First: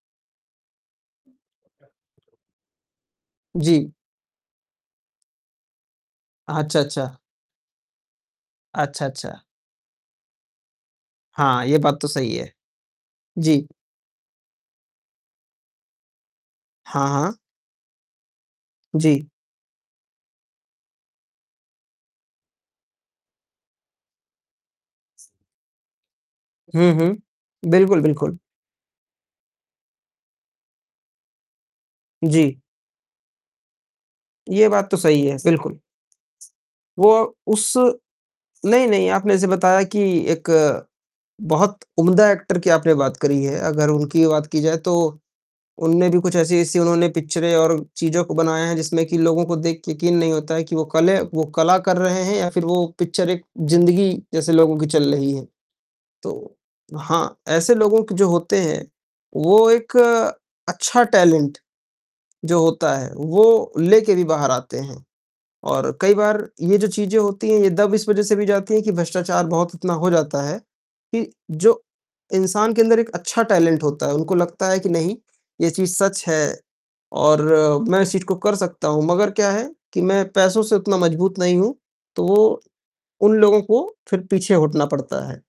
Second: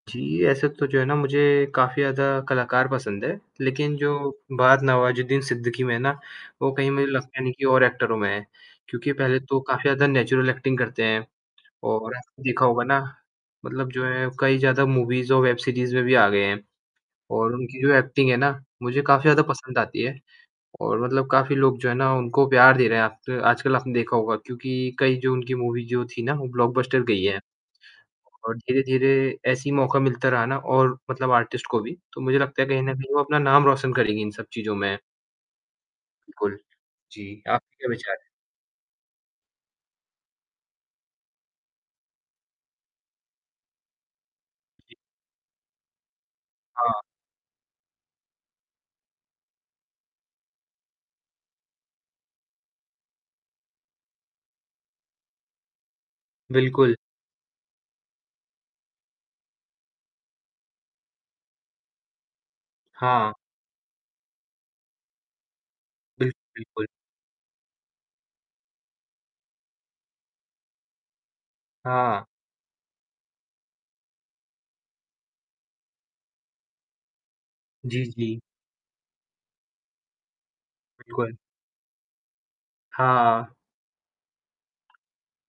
जी, ऐसे तो जो है ना मुझे काफ़ी ज़्यादा कलाकार पसंद है। जी। लेक़िन जो बात नवाज़ुद्दीन सिद्दीकी में है ना अ, वो अच्छा, कहीं मुझे अच्छा। लगता नहीं कि और एक्टरों में है। अच्छा, क्योंकि पहले अच्छा। तो काफ़ी ज़्यादा नेचुरल एक्टिंग करते हैं हाँ, ये बात तो और सही है। देखा होगा ना जी। मतलब जो है कई ज़्यादा मूवीज़ और वेब सीरीज़ में भी आ गए हैं हाँ, हाँ। और उनकी जो एक्टिंग है ना मुझे काफ़ी जी। ज़्यादा पसंद आती है और मतलब काफ़ी लोग जो है ना उनको प्यार दे रहे हैं। आप आजकल आपने देखा होगा क्योंकि कई जो उनकी मूवी जो थी ना वो हुँ, ब्लॉकबस्टर हुँ। गई है बिल्कुल, बिल्कुल। और धीरे-धीरे ऐसी मौका मिलता रहा ना और मतलब आर्टिस्ट को भी, तो मुझे जी। लगता है कहीं न कहीं वो अपना नाम रोशन करेंगे इन सब ये चीज़ों बात तो में। सही है, बिल्कुल। बिल्कुल। वो जी, उस आपके क्या विचार हैं? नहीं-नहीं आपने ऐसे बताया कि एक बहुत उम्दा एक्टर की आपने बात करी है। अगर उनकी बात की जाए तो जी। उन्होंने भी कुछ ऐसी-ऐसी हाँ। उन्होंने पिक्चरें और चीज़ें बनाए हैं, जिसमें कि लोगों को देखकर यक़ीन नहीं होता है कि वो कले वो कला कर रहे हैं या फ़िर वो पिक्चर एक ज़िंदगी जैसे लोगों की चल रही है। तो बिल्कुल। हाँ, ऐसे लोग जो होते हैं, वो एक अच्छा टैलेंट जो होता है, हाँ। वो लेकर भी बाहर आते हैं और कई बिल्क बार ये बिल्कुल। जो चीज़ें होती हैं, ये दब इस वजह से भी जाती है कि भ्रष्टाचार बहुत इतना हो जाता है कि जो, हाँ। इंसान के अंदर एक अच्छा टैलेंट होता है, उनको लगता है कि नहीं ये चीज़ सच है और मैं जी, इस चीज़ को जी। कर सकता हूँ। मगर क्या है कि मैं पैसों से उतना बिल्कुल। मज़बूत नहीं हूँ तो उन हाँ। लोगों को फ़िर पीछे हटना पड़ता है।